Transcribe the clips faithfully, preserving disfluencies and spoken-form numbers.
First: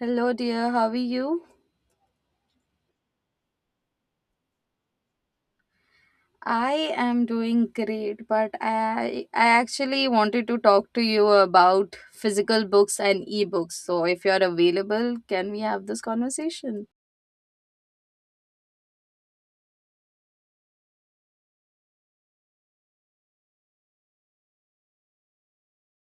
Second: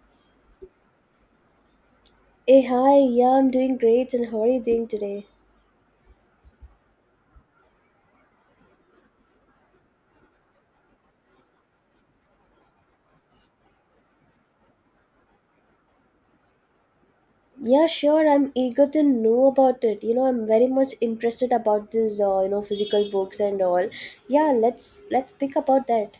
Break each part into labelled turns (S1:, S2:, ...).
S1: Hello, dear. How are you?
S2: Hey, hi, yeah, I'm doing great, and how are you doing today?
S1: I am doing great, but I I actually wanted to talk to you about physical books and ebooks. So, if you're available, can we have this conversation?
S2: Yeah, sure, I'm eager to know about it. You know, I'm very much interested about this, uh, you know, physical books and all. Yeah, let's let's pick about that.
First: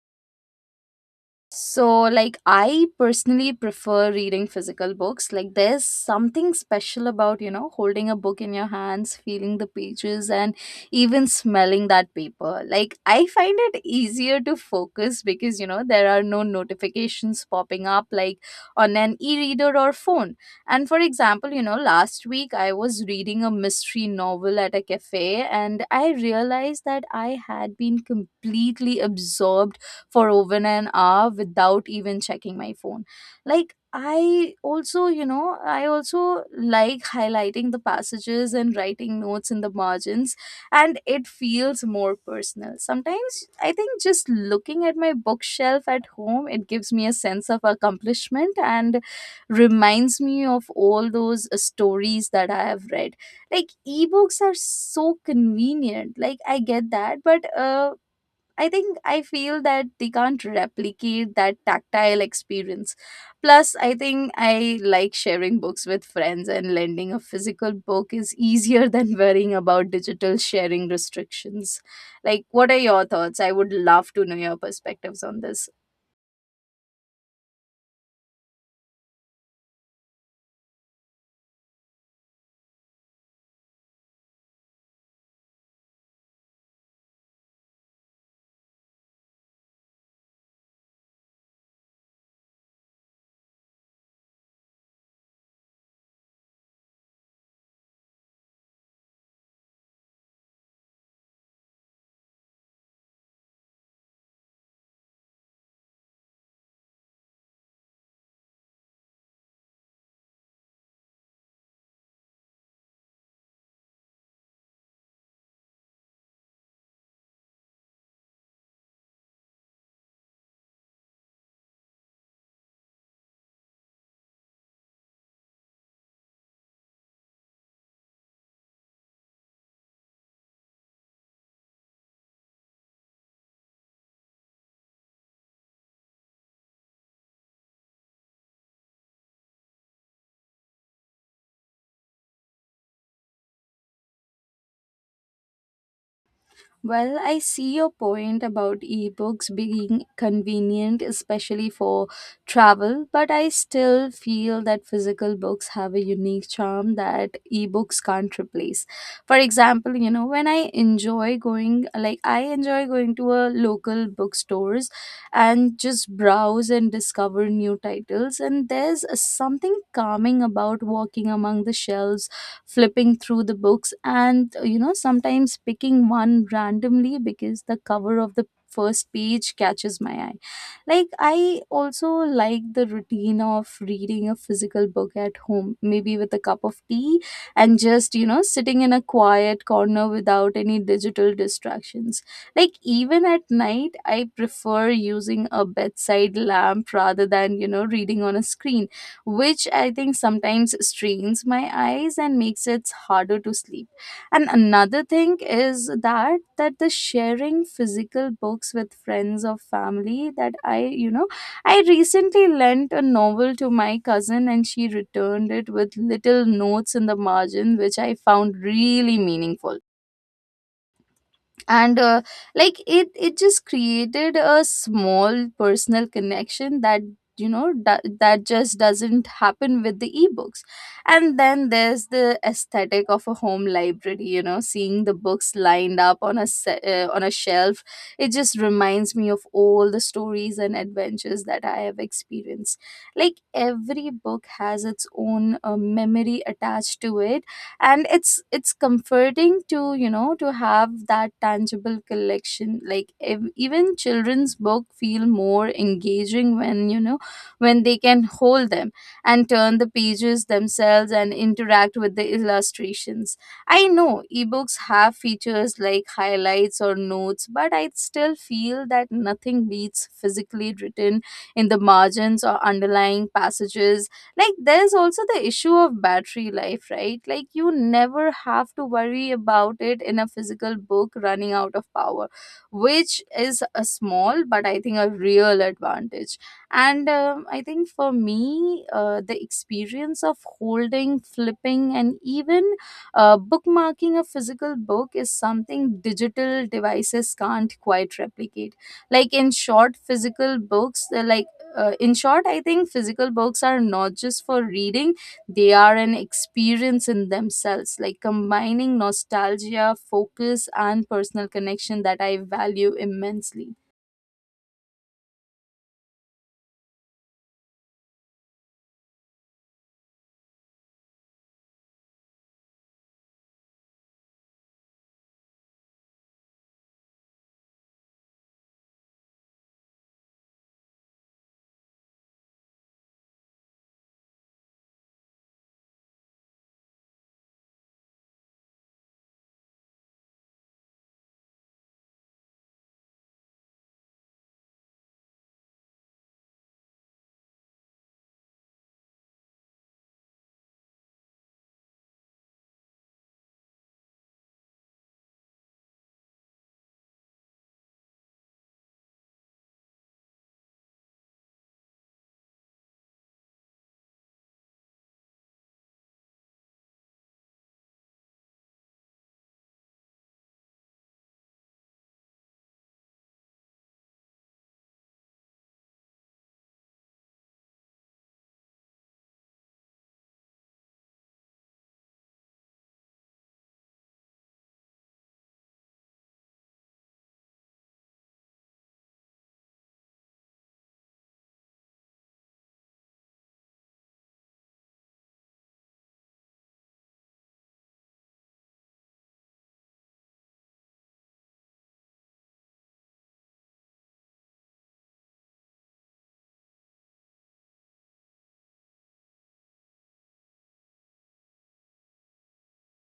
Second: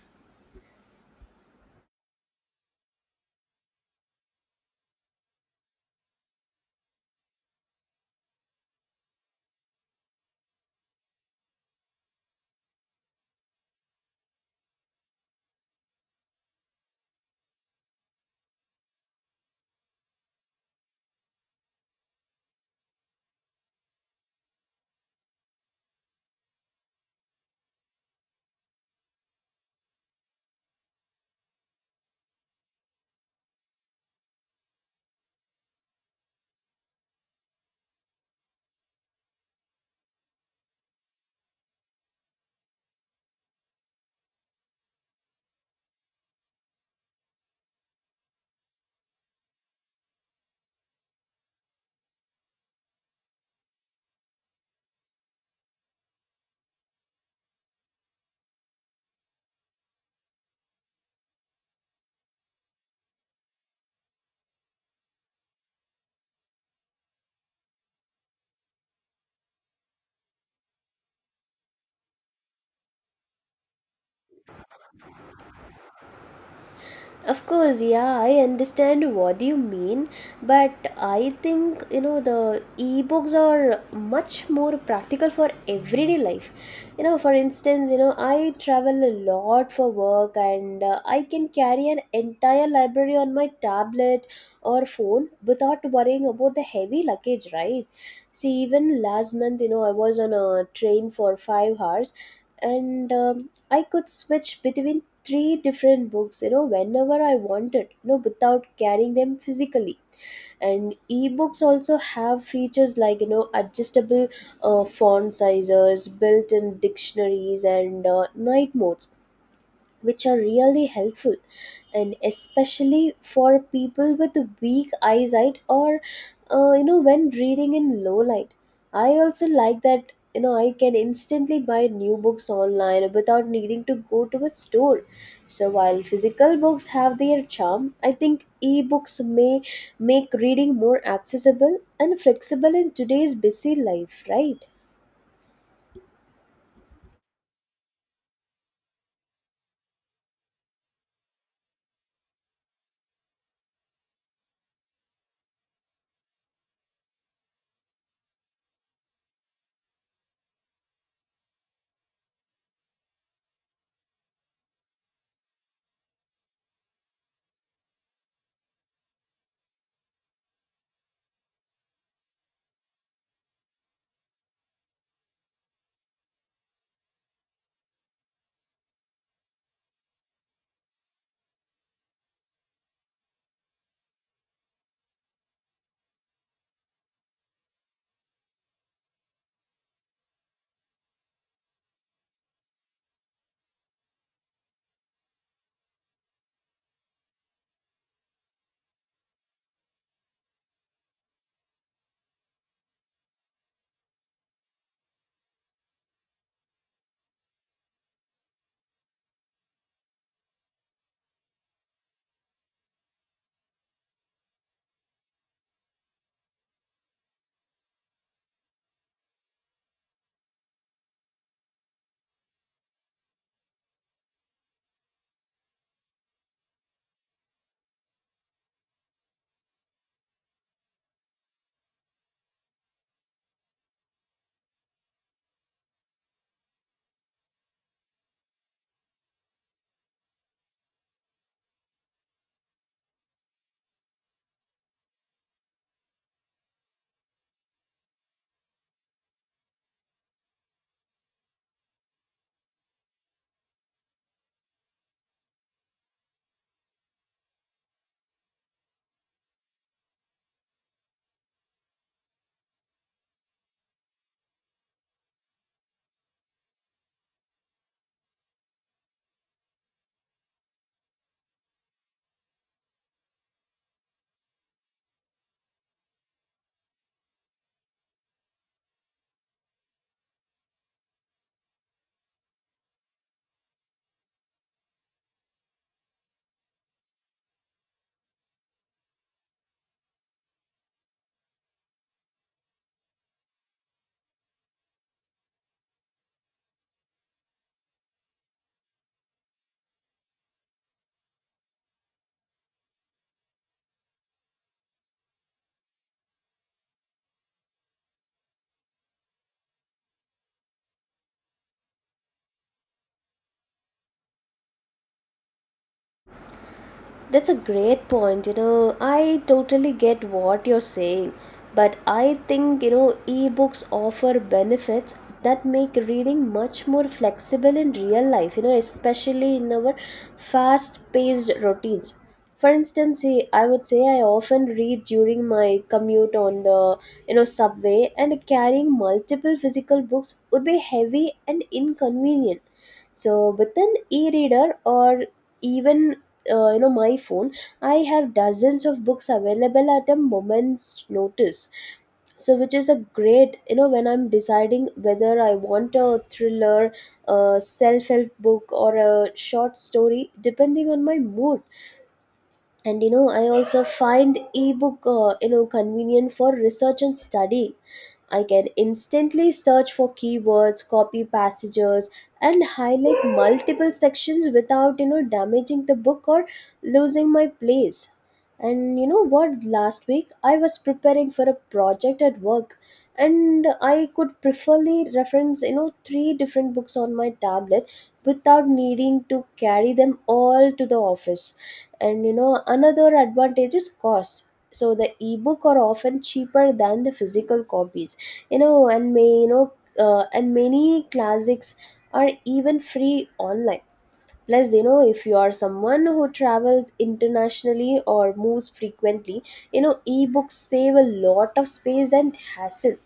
S1: So, like, I personally prefer reading physical books. Like, there's something special about, you know, holding a book in your hands, feeling the pages, and even smelling that paper. Like, I find it easier to focus because, you know, there are no notifications popping up like on an e reader or phone. And for example, you know, last week I was reading a mystery novel at a cafe and I realized that I had been completely absorbed for over an hour without even checking my phone. Like, I also, you know, I also like highlighting the passages and writing notes in the margins, and it feels more personal. Sometimes I think just looking at my bookshelf at home, it gives me a sense of accomplishment and reminds me of all those uh, stories that I have read. Like ebooks are so convenient. Like I get that, but uh, I think I feel that they can't replicate that tactile experience. Plus, I think I like sharing books with friends, and lending a physical book is easier than worrying about digital sharing restrictions. Like, what are your thoughts? I would love to know your perspectives on this.
S2: Of course, yeah, I understand what you mean, but I think you know the ebooks are much more practical for everyday life. You know, for instance, you know, I travel a lot for work and uh, I can carry an entire library on my tablet or phone without worrying about the heavy luggage, right? See, even last month, you know, I was on a train for five hours and um, I could switch between three different books, you know, whenever I wanted, you know, without carrying them physically. And ebooks also have features like, you know, adjustable uh, font sizes, built-in dictionaries, and uh, night modes, which are really helpful, and especially for people with weak eyesight or uh, you know, when reading in low light. I also like that, you know, I can instantly buy new books online without needing to go to a store. So while physical books have their charm, I think ebooks may make reading more accessible and flexible in today's busy life, right?
S1: Well, I see your point about ebooks being convenient, especially for travel, but I still feel that physical books have a unique charm that ebooks can't replace. For example, you know, when I enjoy going, like, I enjoy going to a local bookstores and just browse and discover new titles, and there's something calming about walking among the shelves flipping through the books, and you know, sometimes picking one randomly because the cover of the first page catches my eye. Like i also like the routine of reading a physical book at home, maybe with a cup of tea, and just, you know, sitting in a quiet corner without any digital distractions. Like, even at night I prefer using a bedside lamp rather than, you know, reading on a screen, which I think sometimes strains my eyes and makes it harder to sleep. And another thing is that that the sharing physical books with friends or family that I, you know, I recently lent a novel to my cousin and she returned it with little notes in the margin, which I found really meaningful, and uh, like it it just created a small personal connection that, you know that, that just doesn't happen with the ebooks. And then there's the aesthetic of a home library, you know, seeing the books lined up on a se- uh, on a shelf. It just reminds me of all the stories and adventures that I have experienced. Like every book has its own uh, memory attached to it, and it's it's comforting to, you know, to have that tangible collection. Like ev- even children's book feel more engaging when, you know, when they can hold them and turn the pages themselves and interact with the illustrations. I know ebooks have features like highlights or notes, but I still feel that nothing beats physically written in the margins or underlying passages. Like there's also the issue of battery life, right? Like you never have to worry about it in a physical book running out of power, which is a small but I think a real advantage. And um, I think for me, uh, the experience of holding, flipping, and even uh, bookmarking a physical book is something digital devices can't quite replicate. like in short physical books they're like uh, in short, I think physical books are not just for reading, they are an experience in themselves, like combining nostalgia, focus, and personal connection that I value immensely.
S2: That's a great point. You know, I totally get what you're saying, but I think, you know, ebooks offer benefits that make reading much more flexible in real life, you know, especially in our fast-paced routines. For instance, I I would say I often read during my commute on the, you know, subway, and carrying multiple physical books would be heavy and inconvenient. So, with an e reader or even uh, you know, my phone, I have dozens of books available at a moment's notice. So which is a great, you know, when I'm deciding whether I want a thriller, a self-help book, or a short story, depending on my mood. And you know, I also find ebook uh, you know, convenient for research and study. I can instantly search for keywords, copy passages, and highlight multiple sections without, you know, damaging the book or losing my place. And you know what? Last week I was preparing for a project at work, and I could preferably reference, you know, three different books on my tablet without needing to carry them all to the office. And you know, another advantage is cost. So the ebook are often cheaper than the physical copies, you know. And may you know uh, and many classics are even free online. Plus, you know, if you are someone who travels internationally or moves frequently, you know, ebooks save a lot of space and hassle.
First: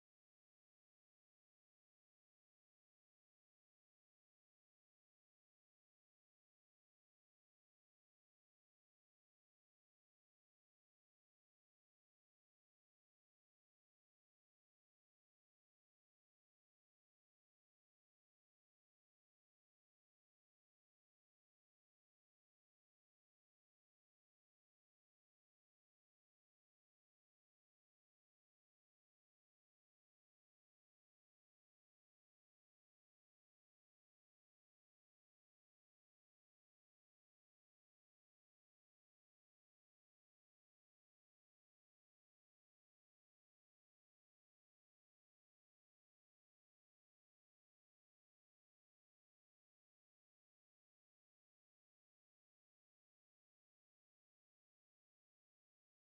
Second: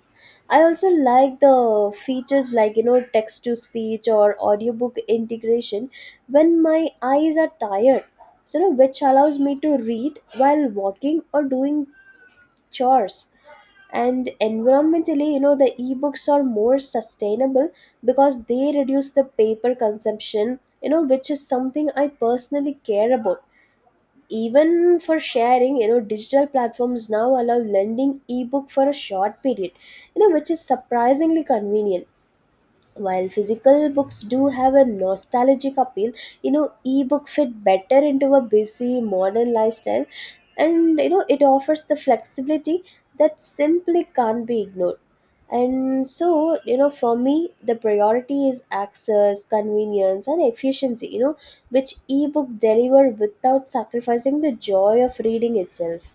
S2: I also like the features like, you know, text to speech or audiobook integration when my eyes are tired. So you know, which allows me to read while walking or doing chores. And environmentally, you know, the ebooks are more sustainable because they reduce the paper consumption, you know, which is something I personally care about. Even for sharing, you know, digital platforms now allow lending ebook for a short period, you know, which is surprisingly convenient. While physical books do have a nostalgic appeal, you know, ebook fit better into a busy modern lifestyle, and you know, it offers the flexibility that simply can't be ignored. And so you know, for me the priority is access, convenience, and efficiency, you know, which ebook deliver without sacrificing the joy of reading itself.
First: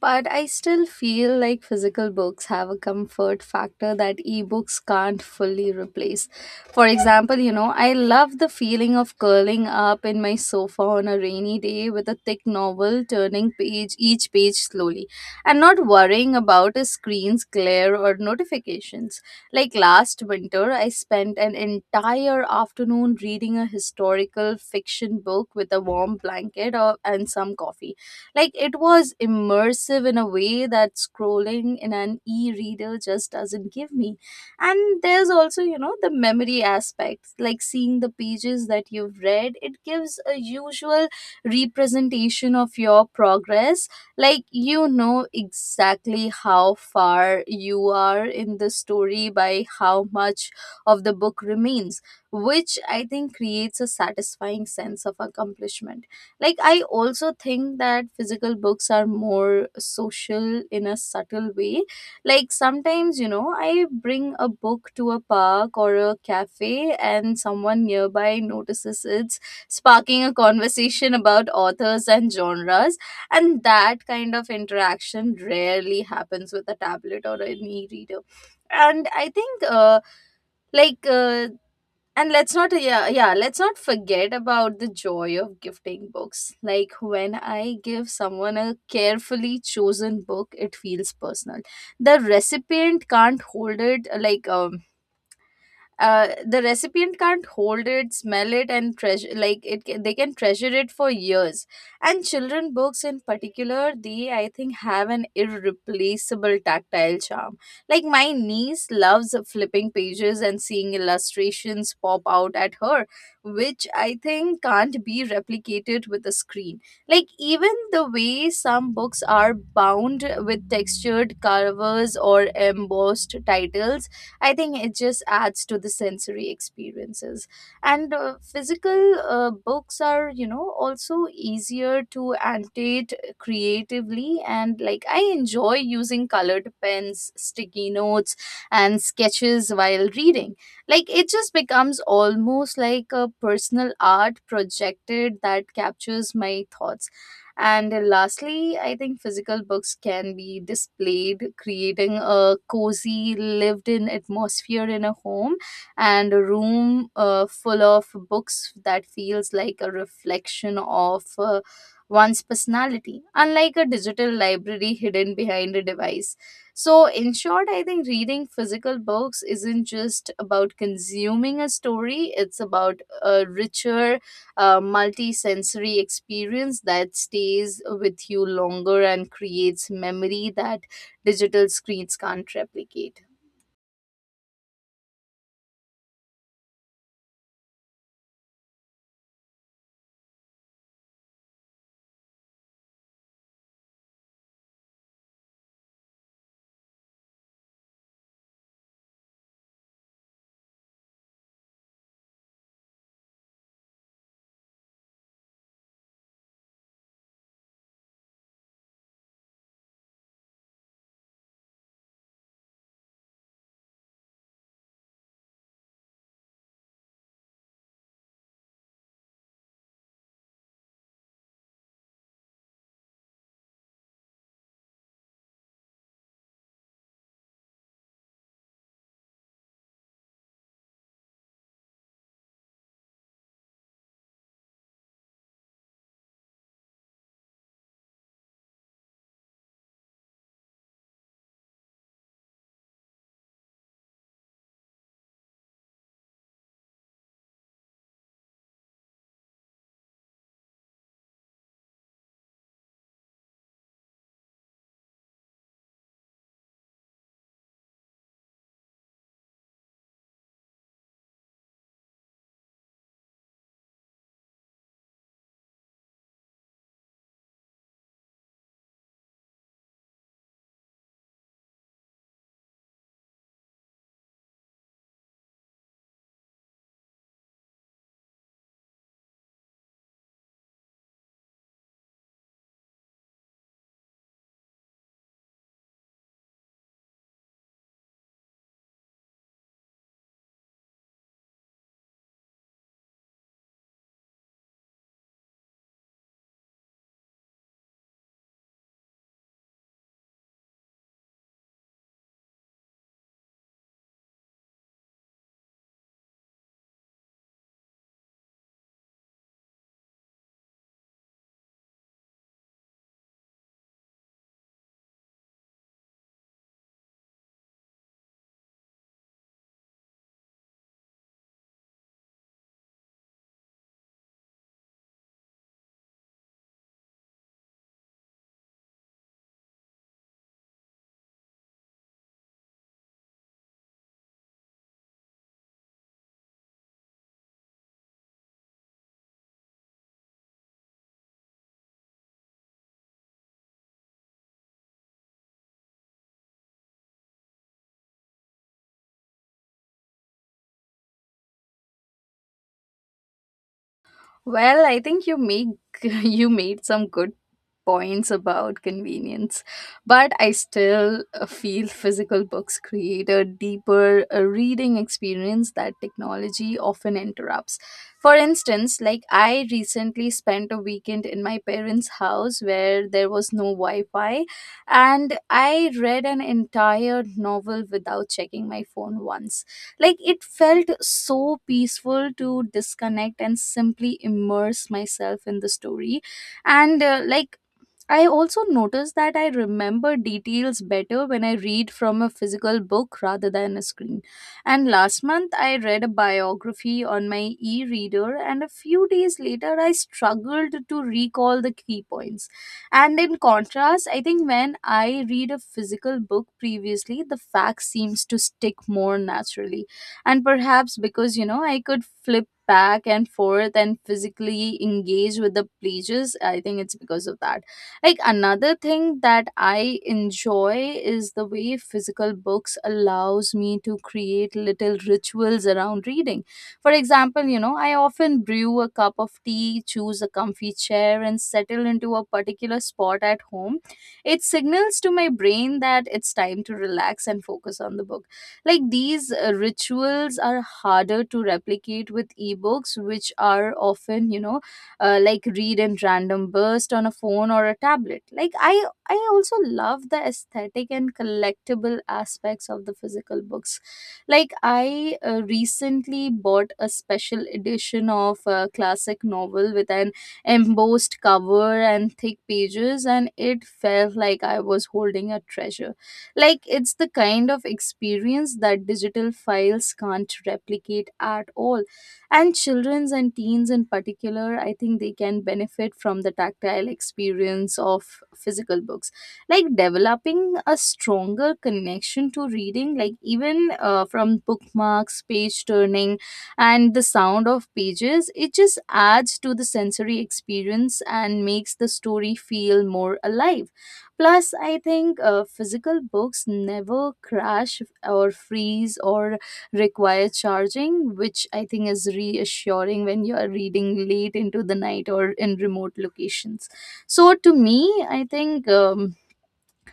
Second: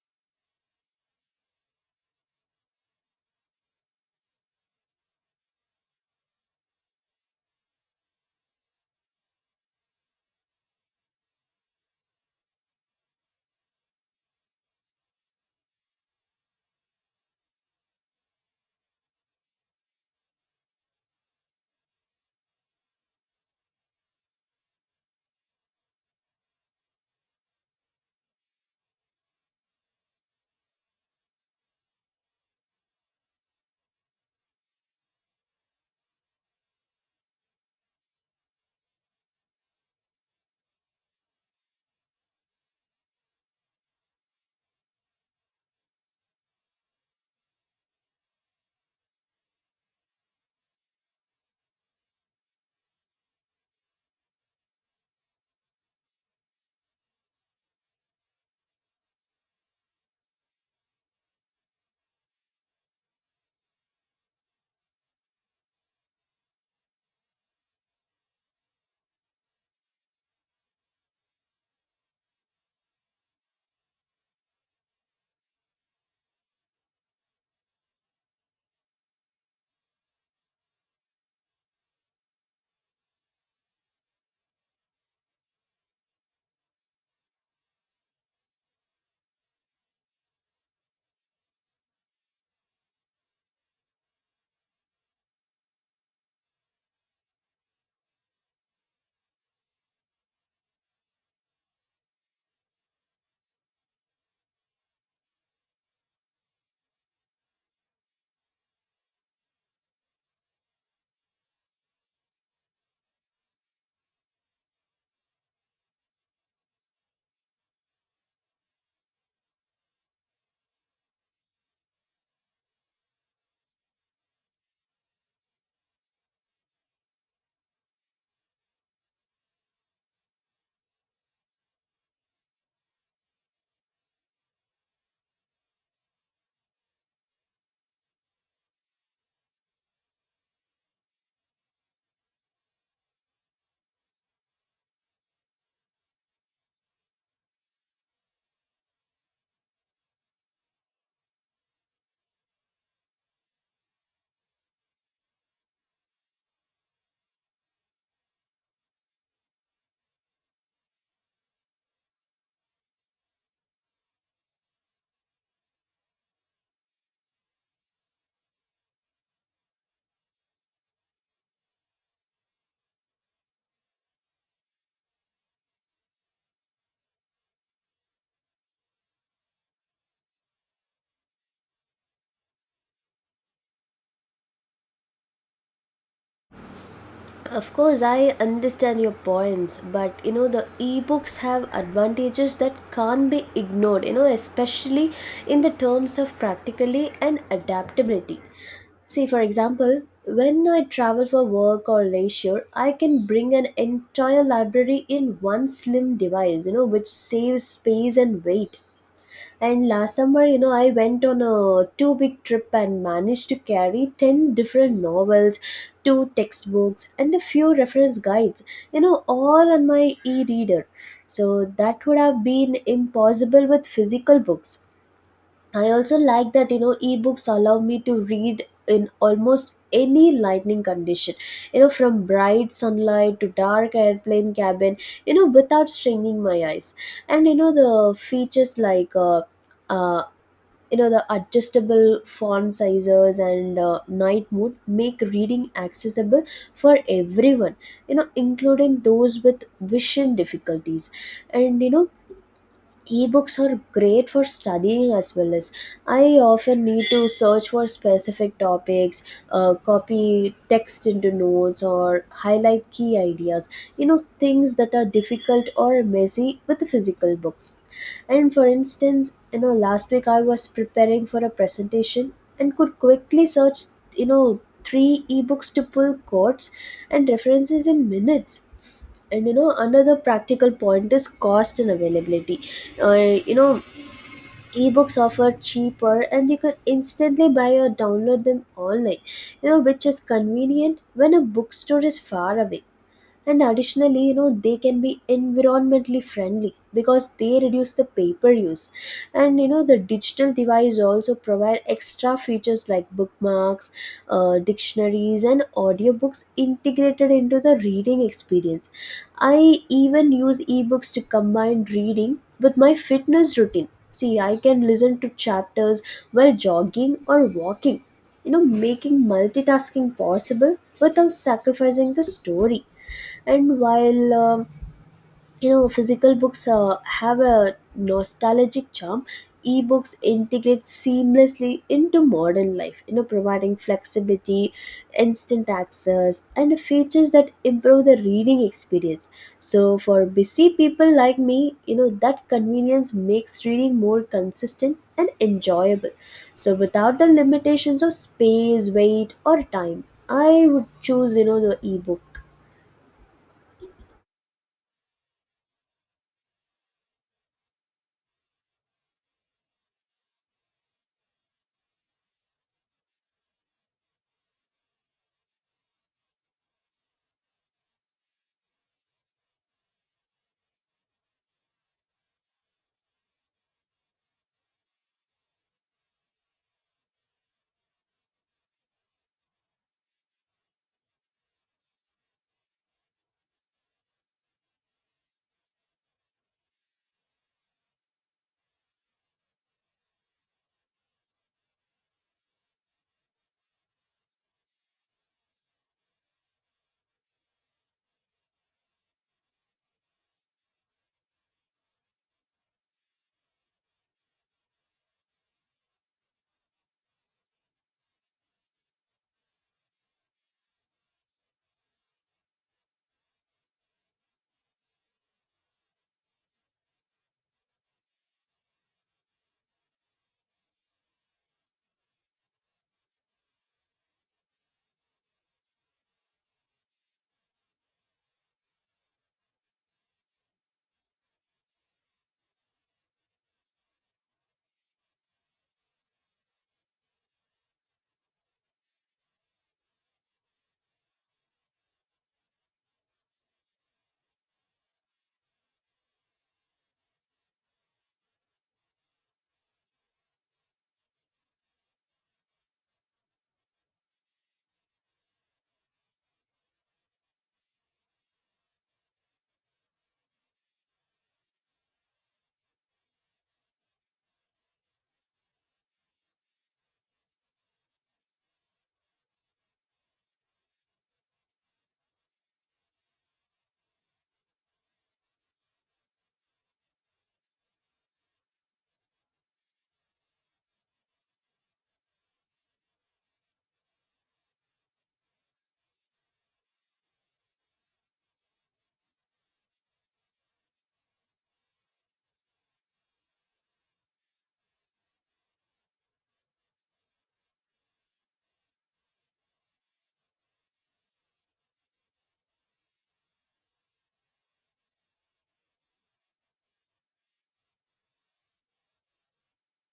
S1: But I still feel like physical books have a comfort factor that ebooks can't fully replace. For example, you know, I love the feeling of curling up in my sofa on a rainy day with a thick novel, turning page each page slowly and not worrying about a screen's glare or notifications. Like last winter, I spent an entire afternoon reading a historical fiction book with a warm blanket or, and some coffee. Like it was immersive in a way that scrolling in an e-reader just doesn't give me. And there's also, you know, the memory aspect, like seeing the pages that you've read, it gives a usual representation of your progress. Like you know exactly how far you are in the story by how much of the book remains, which I think creates a satisfying sense of accomplishment. Like, I also think that physical books are more social in a subtle way. Like, sometimes, you know, I bring a book to a park or a cafe, and someone nearby notices it's sparking a conversation about authors and genres. And that kind of interaction rarely happens with a tablet or an e reader. And I think, uh, like, uh, and let's not, yeah, yeah, let's not forget about the joy of gifting books. Like when I give someone a carefully chosen book, it feels personal. the recipient can't hold it like um uh, the recipient can't hold it, smell it, and treasure. Like it ca- they can treasure it for years. And children books in particular, they, I think, have an irreplaceable tactile charm. Like my niece loves flipping pages and seeing illustrations pop out at her, which I think can't be replicated with a screen. Like even the way some books are bound with textured covers or embossed titles, I think it just adds to the sensory experiences. And uh, physical uh, books are, you know, also easier to annotate creatively. And like I enjoy using colored pens, sticky notes, and sketches while reading. Like it just becomes almost like a personal art projected that captures my thoughts. And lastly, I think physical books can be displayed, creating a cozy, lived in atmosphere in a home, and a room uh, full of books that feels like a reflection of. Uh, one's personality, unlike a digital library hidden behind a device. So, in short, I think reading physical books isn't just about consuming a story, it's about a richer, a multi-sensory experience that stays with you longer and creates memory that digital screens can't replicate.
S2: Of course, I understand your points, but you know, the ebooks have advantages that can't be ignored, you know, especially in the terms of practically and adaptability. See, for example, when I travel for work or leisure, I can bring an entire library in one slim device, you know, which saves space and weight. And last summer, you know, I went on a two week trip and managed to carry ten different novels, two textbooks, and a few reference guides, you know, all on my e reader. So that would have been impossible with physical books. I also like that, you know, ebooks allow me to read in almost any lightning condition, you know, from bright sunlight to dark airplane cabin, you know, without straining my eyes. And you know, the features like uh, uh, you know, the adjustable font sizes and uh, night mode make reading accessible for everyone, you know, including those with vision difficulties. And you know, ebooks are great for studying as well. As I often need to search for specific topics, uh, copy text into notes or highlight key ideas, you know, things that are difficult or messy with the physical books. And for instance, you know, last week I was preparing for a presentation and could quickly search, you know, three ebooks to pull quotes and references in minutes. And you know, another practical point is cost and availability. Uh, you know, ebooks offer cheaper and you can instantly buy or download them online, you know, which is convenient when a bookstore is far away. And additionally, you know, they can be environmentally friendly because they reduce the paper use. And you know, the digital device also provide extra features like bookmarks, uh, dictionaries, and audiobooks integrated into the reading experience. I even use ebooks to combine reading with my fitness routine. See, I can listen to chapters while jogging or walking, you know, making multitasking possible without sacrificing the story. And while um, you know, physical books uh, have a nostalgic charm, ebooks integrate seamlessly into modern life, you know, providing flexibility, instant access, and features that improve the reading experience. So for busy people like me, you know, that convenience makes reading more consistent and enjoyable. So without the limitations of space, weight, or time, I would choose, you know, the ebook.
S1: Well, I think you make you made some good points about convenience, but I still uh, feel physical books create a deeper uh, reading experience that technology often interrupts. For instance, like I recently spent a weekend in my parents' house where there was no Wi-Fi, and I read an entire novel without checking my phone once. Like it felt so peaceful to disconnect and simply immerse myself in the story. And uh, like I also noticed that I remember details better when I read from a physical book rather than a screen. And last month I read a biography on my e reader, and a few days later I struggled to recall the key points. And in contrast, I think when I read a physical book previously, the facts seems to stick more naturally. And perhaps because, you know, I could flip back and forth and physically engage with the pages, I think it's because of that. Like another thing that I enjoy is the way physical books allows me to create little rituals around reading. For example, you know, I often brew a cup of tea, choose a comfy chair and settle into a particular spot at home. It signals to my brain that it's time to relax and focus on the book. Like these uh, rituals are harder to replicate with ebooks, which are often, you know, uh, like read in random burst on a phone or a tablet. Like I I also love the aesthetic and collectible aspects of the physical books. Like I uh, recently bought a special edition of a classic novel with an embossed cover and thick pages, and it felt like I was holding a treasure. Like it's the kind of experience that digital files can't replicate at all. And children's and teens in particular, I think they can benefit from the tactile experience of physical books, like developing a stronger connection to reading. Like even uh, from bookmarks, page turning, and the sound of pages, it just adds to the sensory experience and makes the story feel more alive. Plus I think uh, physical books never crash or freeze or require charging, which I think is reassuring when you are reading late into the night or in remote locations. So to me, I think. Um,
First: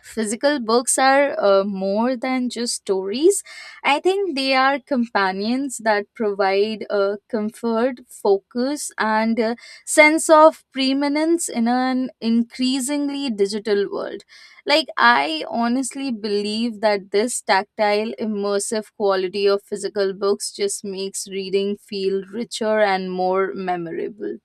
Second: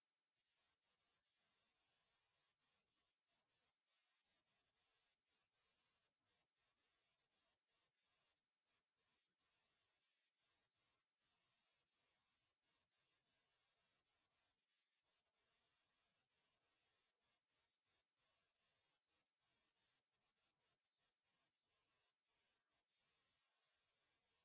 S1: physical books are uh, more than just stories. I think they are companions that provide uh, comfort, focus, and a sense of preeminence in an increasingly digital world. Like, I honestly believe that this tactile, immersive quality of physical books just makes reading feel richer and more memorable.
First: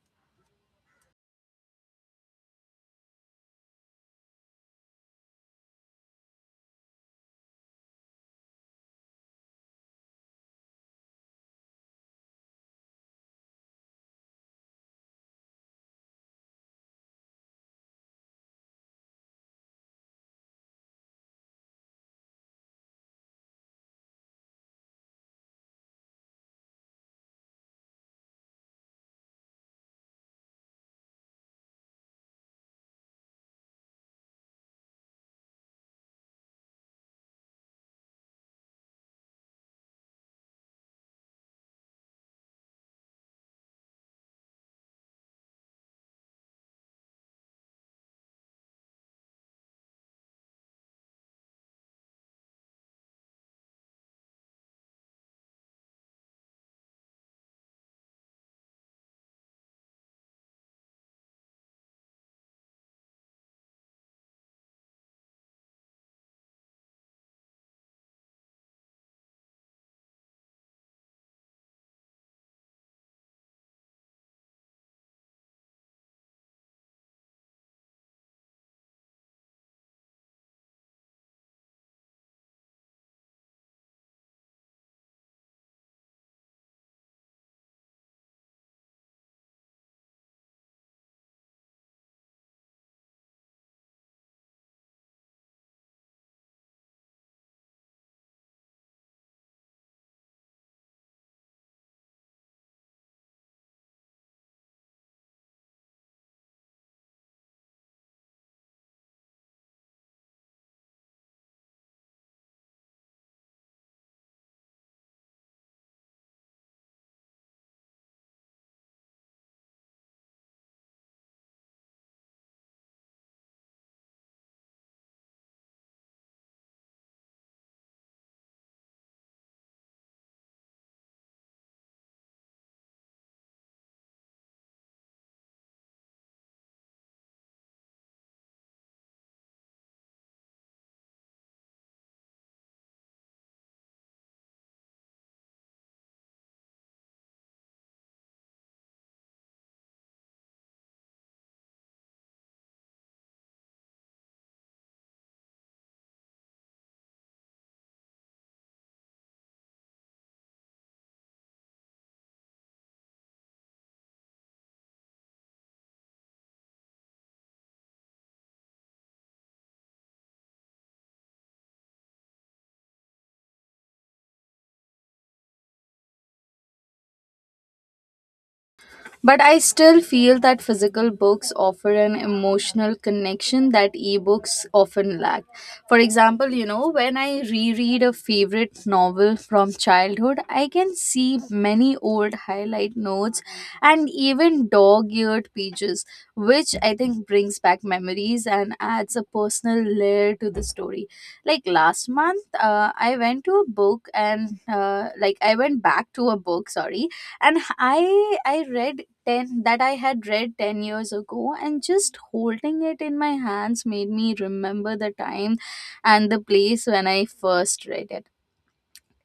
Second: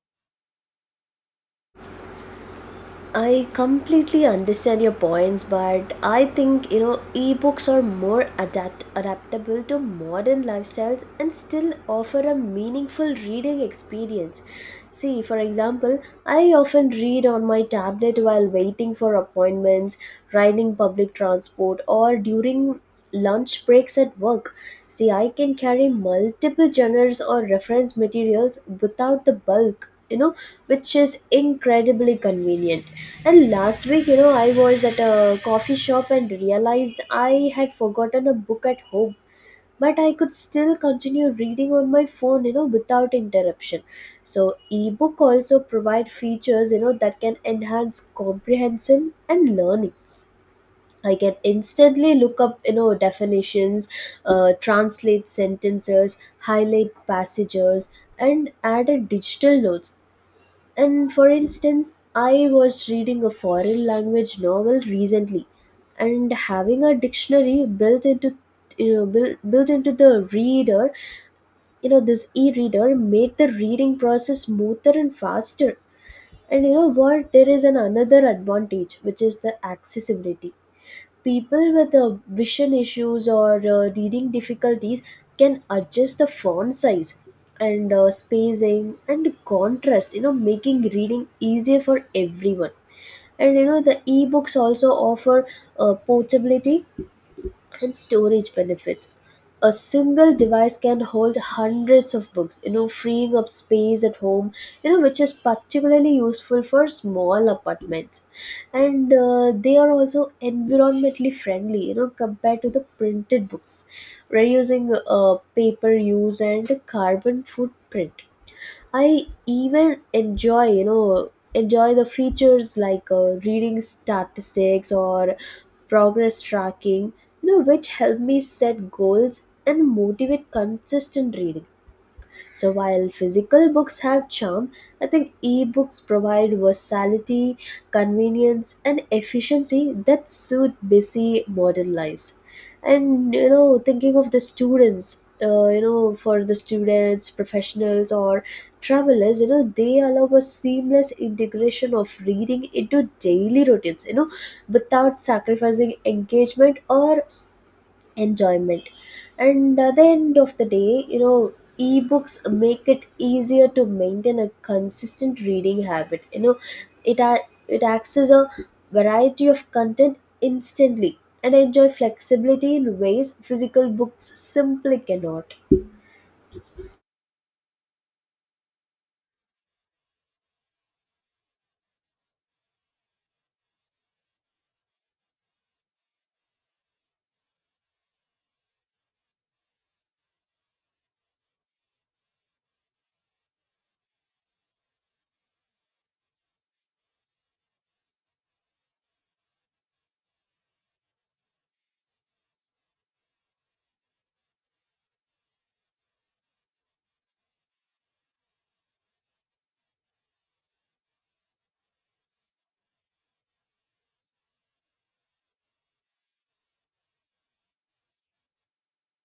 S2: I completely understand your points, but I think, you know, ebooks are more adapt- adaptable to modern lifestyles and still offer a meaningful reading experience. See, for example, I often read on my tablet while waiting for appointments, riding public transport, or during lunch breaks at work. See, I can carry multiple genres or reference materials without the bulk, you know, which is incredibly convenient. And last week, you know, I was at a coffee shop and realized I had forgotten a book at home, but I could still continue reading on my phone, you know, without interruption. So, ebook also provide features, you know, that can enhance comprehension and learning. I can instantly look up, you know, definitions, uh, translate sentences, highlight passages, and add a digital notes. And for instance, I was reading a foreign language novel recently, and having a dictionary built into you know built, built into the reader, you know, this e-reader made the reading process smoother and faster. And you know what? There is an another advantage, which is the accessibility. People with uh, vision issues or uh, reading difficulties can adjust the font size and uh, spacing and contrast, you know, making reading easier for everyone. And you know, the ebooks also offer uh, portability and storage benefits. A single device can hold hundreds of books, you know, freeing up space at home, you know, which is particularly useful for small apartments. And uh, they are also environmentally friendly, you know, compared to the printed books, reducing uh, paper use and carbon footprint. I even enjoy, you know, enjoy the features like uh, reading statistics or progress tracking, you know, which help me set goals and motivate consistent reading. So while physical books have charm, I think e-books provide versatility, convenience, and efficiency that suit busy modern lives. And you know, thinking of the students, uh, you know, for the students, professionals, or travelers, you know, they allow a seamless integration of reading into daily routines, you know, without sacrificing engagement or enjoyment. And at the end of the day, you know, ebooks make it easier to maintain a consistent reading habit, you know. It a- it acts as a variety of content instantly, and I enjoy flexibility in ways physical books simply cannot.
S1: But I still feel that physical books offer an emotional connection that ebooks often lack. For example, you know, when I reread a favorite novel from childhood, I can see many old highlight notes and even dog eared pages, which I think brings back memories and adds a personal layer to the story. Like last month, uh, I went to a book and, uh, like, I went back to a book, sorry, and I I read ten, that I had read ten years ago, and just holding it in my hands made me remember the time and the place when I first read it.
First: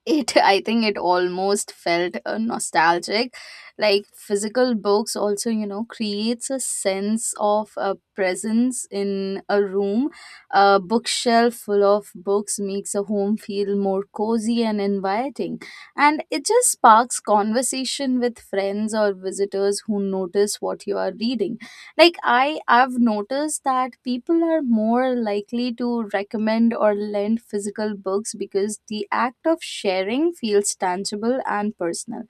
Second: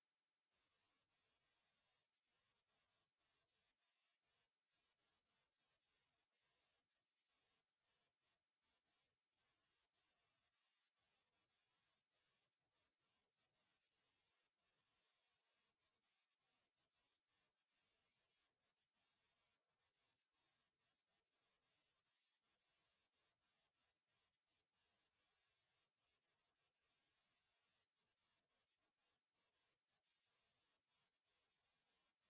S1: It I think it almost felt uh, nostalgic. Like physical books also, you know, creates a sense of uh, presence in a room. A bookshelf full of books makes a home feel more cozy and inviting, and it just sparks conversation with friends or visitors who notice what you are reading. Like i i've noticed that people are more likely to recommend or lend physical books because the act of sharing feels tangible and personal.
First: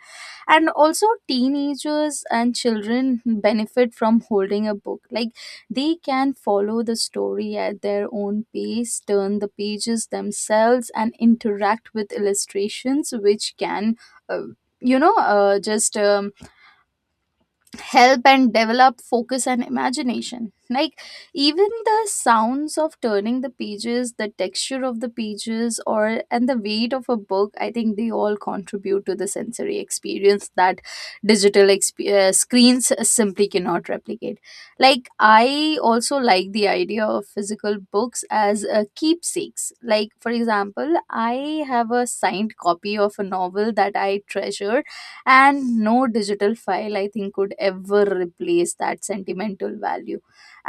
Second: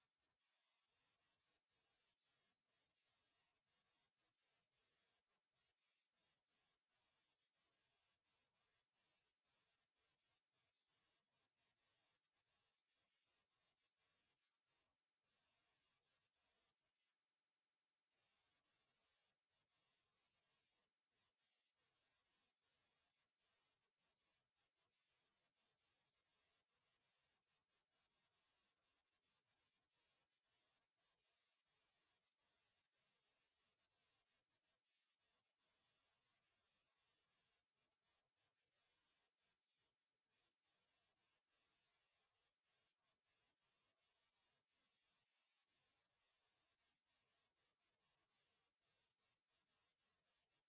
S1: And also teenagers and children benefit from holding a book. Like they can follow the story at their own pace, turn the pages themselves, and interact with illustrations, which can uh, you know uh, just um, help and develop focus and imagination. Like even the sounds of turning the pages, the texture of the pages, or and the weight of a book, I think they all contribute to the sensory experience that digital exp- uh, screens simply cannot replicate. Like I also like the idea of physical books as uh, keepsakes. Like for example, I have a signed copy of a novel that I treasure, and no digital file I think could ever replace that sentimental value.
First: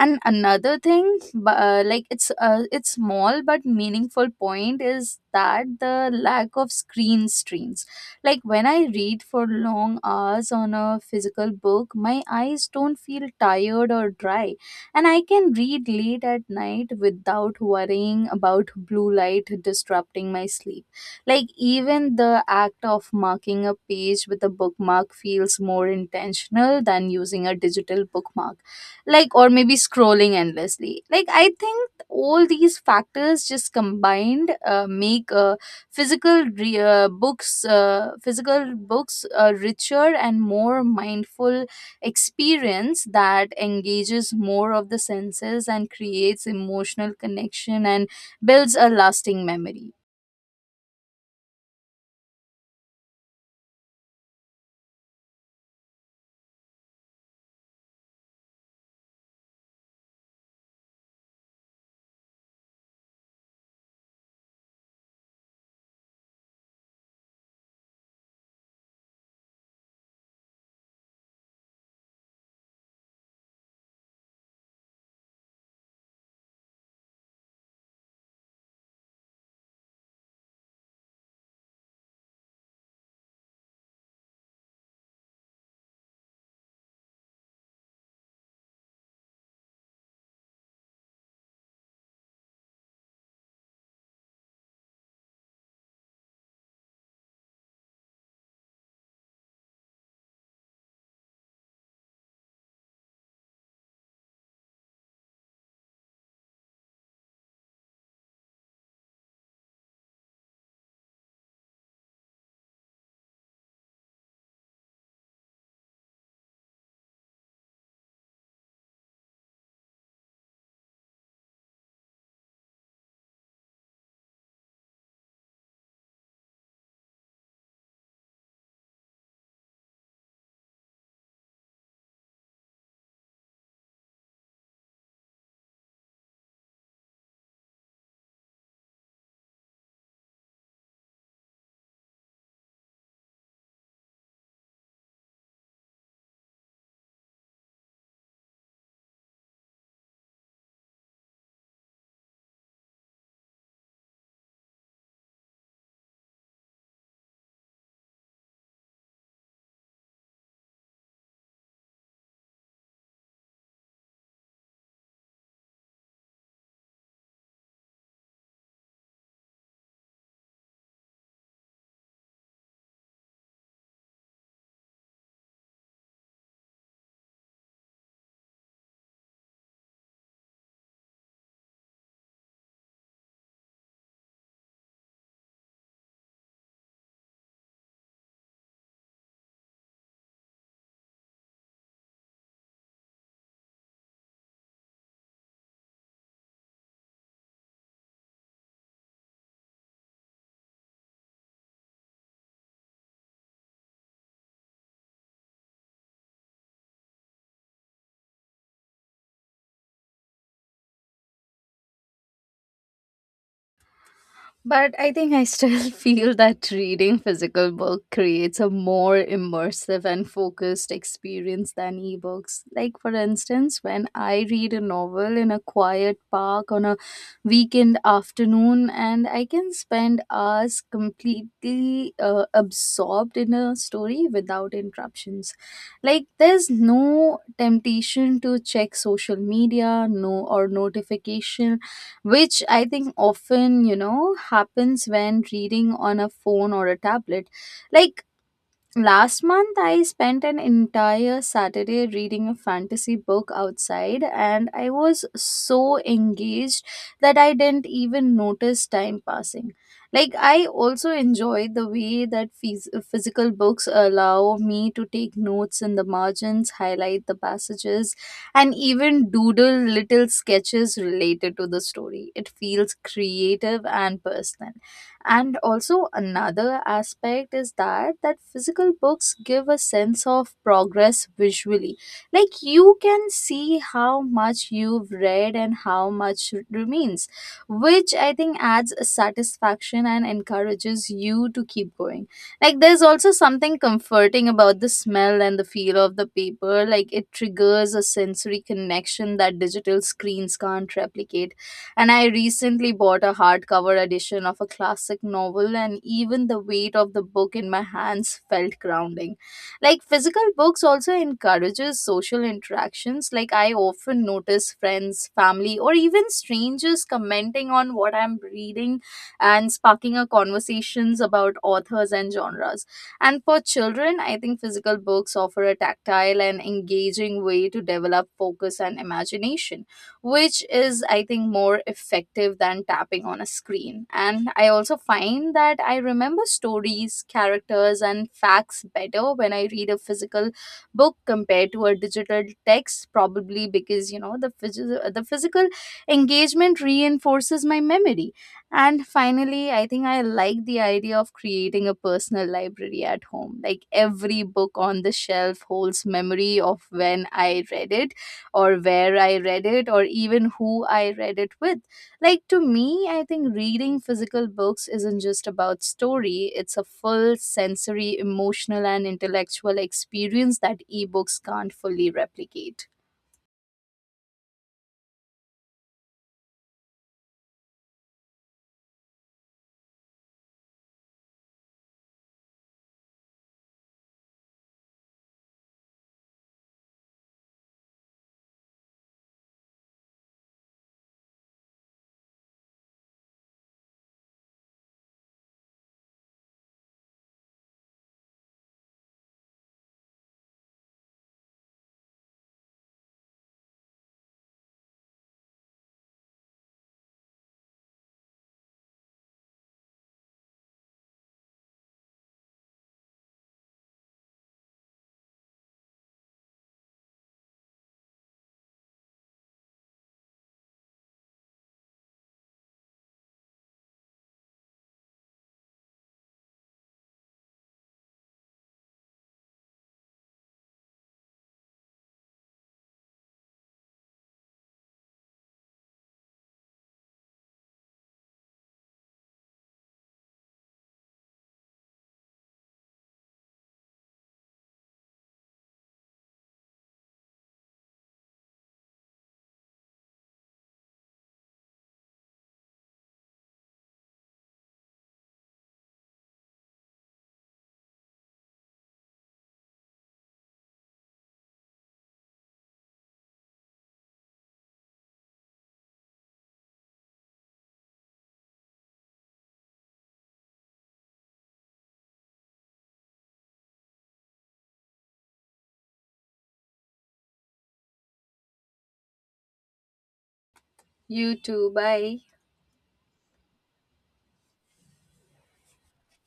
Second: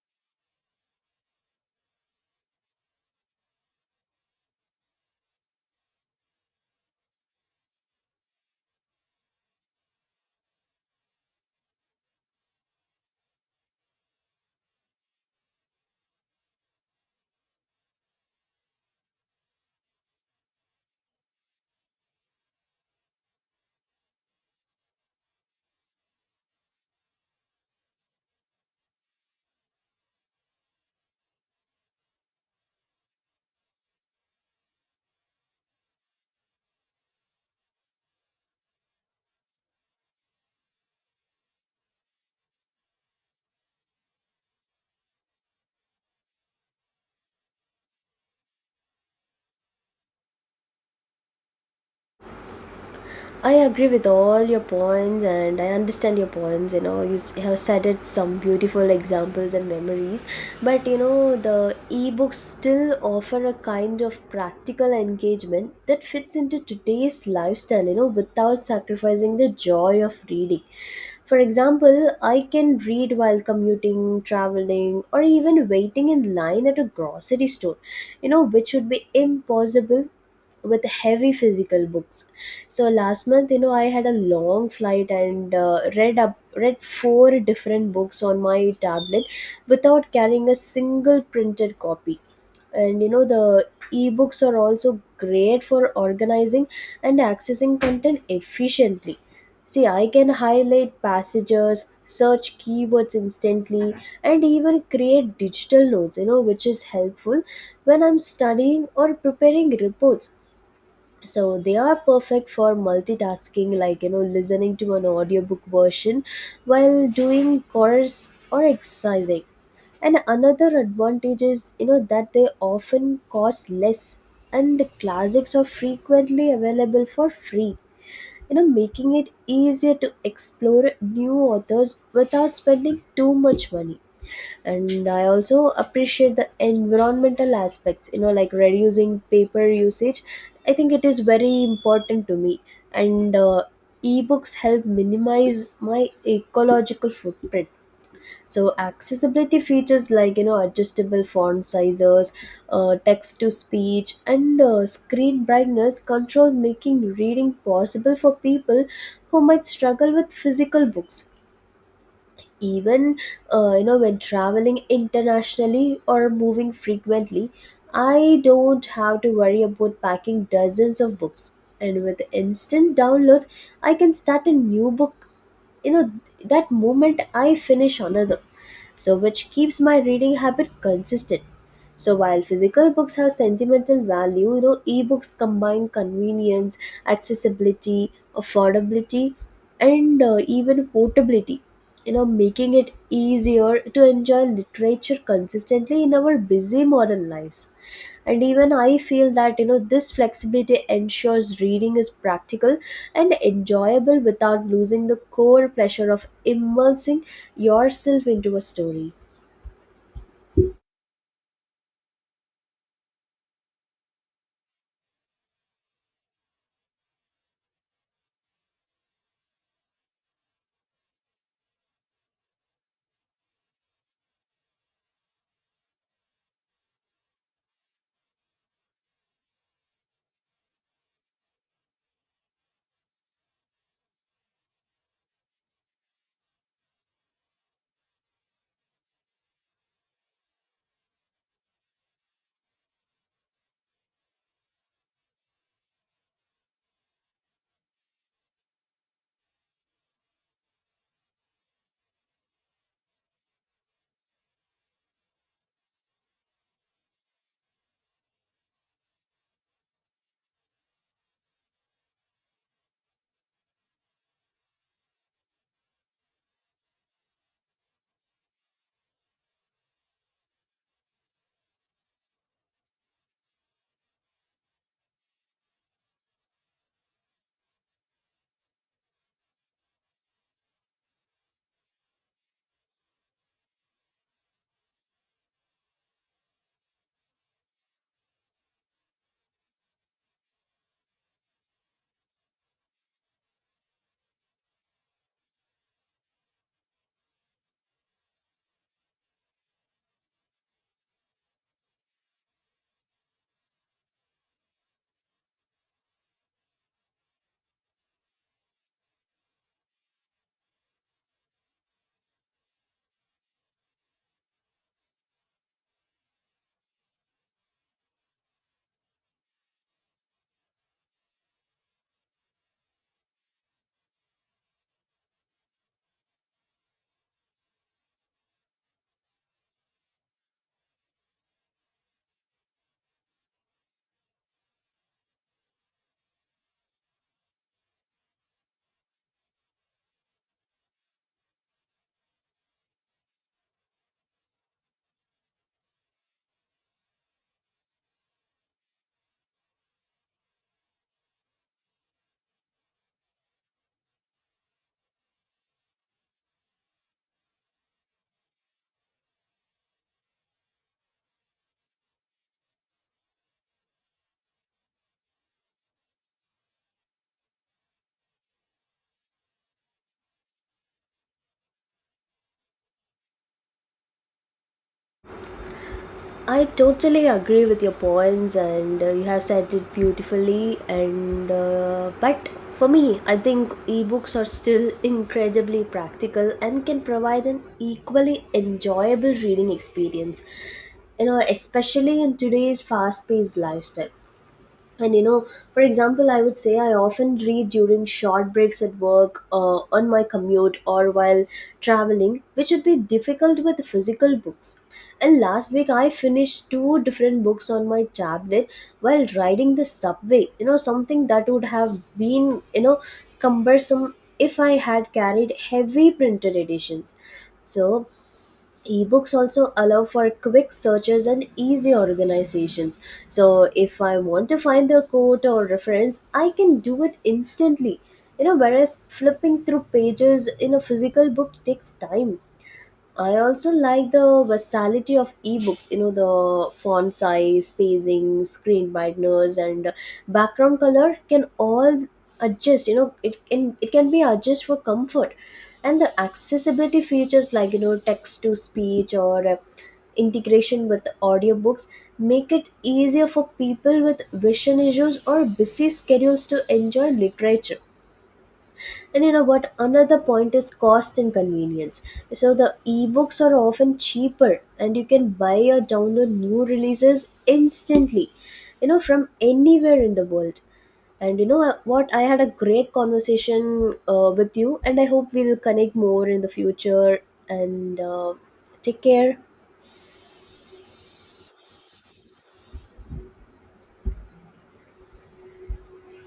S1: And another thing, bu- uh, like it's uh, it's small but meaningful point is that the lack of screen streams. Like when I read for long hours on a physical book, my eyes don't feel tired or dry, and I can read late at night without worrying about blue light disrupting my sleep. Like even the act of marking a page with a bookmark feels more intentional than using a digital bookmark, like, or maybe scrolling endlessly. Like, I think all these factors just combined uh, make uh, physical re- uh, books, uh, physical books a richer and more mindful experience that engages more of the senses and creates emotional connection and builds a lasting memory.
S2: I agree with all your points and I understand your points. You know, you s- have cited some beautiful examples and memories, but you know, the ebooks still offer a kind of practical engagement that fits into today's lifestyle, you know, without sacrificing the joy of reading. For example, I can read while commuting, traveling, or even waiting in line at a grocery store, you know, which would be impossible with heavy physical books. So last month, you know, I had a long flight and uh, read up read four different books on my tablet without carrying a single printed copy. And you know, the ebooks are also great for organizing and accessing content efficiently. See, I can highlight passages, search keywords instantly, and even create digital notes, you know, which is helpful when I'm studying or preparing reports. So they are perfect for multitasking, like, you know, listening to an audiobook version while doing chores or exercising. And another advantage is, you know, that they often cost less, and the classics are frequently available for free, you know, making it easier to explore new authors without spending too much money. And I also appreciate the environmental aspects, you know, like reducing paper usage. I think it is very important to me, and uh, ebooks help minimize my ecological footprint. So accessibility features like, you know, adjustable font sizes, uh, text to speech, and uh, screen brightness control making reading possible for people who might struggle with physical books. Even uh, you know, when traveling internationally or moving frequently, I don't have to worry about packing dozens of books. And with instant downloads, I can start a new book, you know, that moment I finish another. So which keeps my reading habit consistent. So while physical books have sentimental value, you know, ebooks combine convenience, accessibility, affordability, and uh, even portability, you know, making it easier to enjoy literature consistently in our busy modern lives. And even I feel that, you know, this flexibility ensures reading is practical and enjoyable without losing the core pleasure of immersing yourself into a story.
S1: But I think I still feel that reading physical book creates a more immersive and focused experience than ebooks. Like for instance, when I read a novel in a quiet park on a weekend afternoon, and I can spend hours completely uh, absorbed in a story without interruptions. Like there's no temptation to check social media, no or notification, which I think often, you know, happens when reading on a phone or a tablet. Like, last month, I spent an entire Saturday reading a fantasy book outside, and I was so engaged that I didn't even notice time passing. Like, I also enjoyed the way that phys- physical books allow me to take notes in the margins, highlight the passages, and even doodle little sketches related to the story. It feels creative and personal. And also another aspect is that that physical books give a sense of progress visually. Like you can see how much you've read and how much remains, which I think adds a satisfaction and encourages you to keep going. Like there's also something comforting about the smell and the feel of the paper. Like it triggers a sensory connection that digital screens can't replicate. And I recently bought a hardcover edition of a classic novel, and even the weight of the book in my hands felt grounding. Like physical books also encourages social interactions. Like I often notice friends, family, or even strangers commenting on what I'm reading and sparking a conversations about authors and genres. And for children, I think physical books offer a tactile and engaging way to develop focus and imagination, which is, I think, more effective than tapping on a screen. And I also find that I remember stories, characters, and facts better when I read a physical book compared to a digital text, probably because, you know, the phys- the physical engagement reinforces my memory. And finally, I think I like the idea of creating a personal library at home. Like every book on the shelf holds memory of when I read it or where I read it or even who I read it with. Like to me, I think reading physical books isn't just about story, it's a full sensory, emotional, and intellectual experience that ebooks can't fully replicate.
S2: I totally agree with your points, and uh, you have said it beautifully. And uh, but for me, I think ebooks are still incredibly practical and can provide an equally enjoyable reading experience, you know, especially in today's fast-paced lifestyle. And you know, for example, I would say I often read during short breaks at work, uh, on my commute, or while traveling, which would be difficult with physical books. And last week I finished two different books on my tablet while riding the subway, you know, something that would have been, you know, cumbersome if I had carried heavy printed editions. So ebooks also allow for quick searches and easy organizations. So if I want to find a quote or reference, I can do it instantly, you know, whereas flipping through pages in a physical book takes time. I also like the versatility of ebooks, you know, the font size, spacing, screen brightness, and background color can all adjust, you know, it can, it can be adjusted for comfort. And the accessibility features like, you know, text to speech or uh, integration with audiobooks make it easier for people with vision issues or busy schedules to enjoy literature. And you know what, another point is cost and convenience. So the ebooks are often cheaper, and you can buy or download new releases instantly, you know, from anywhere in the world. And you know what, I had a great conversation uh, with you, and I hope we will connect more in the future. And uh, take care.
S1: You too, bye.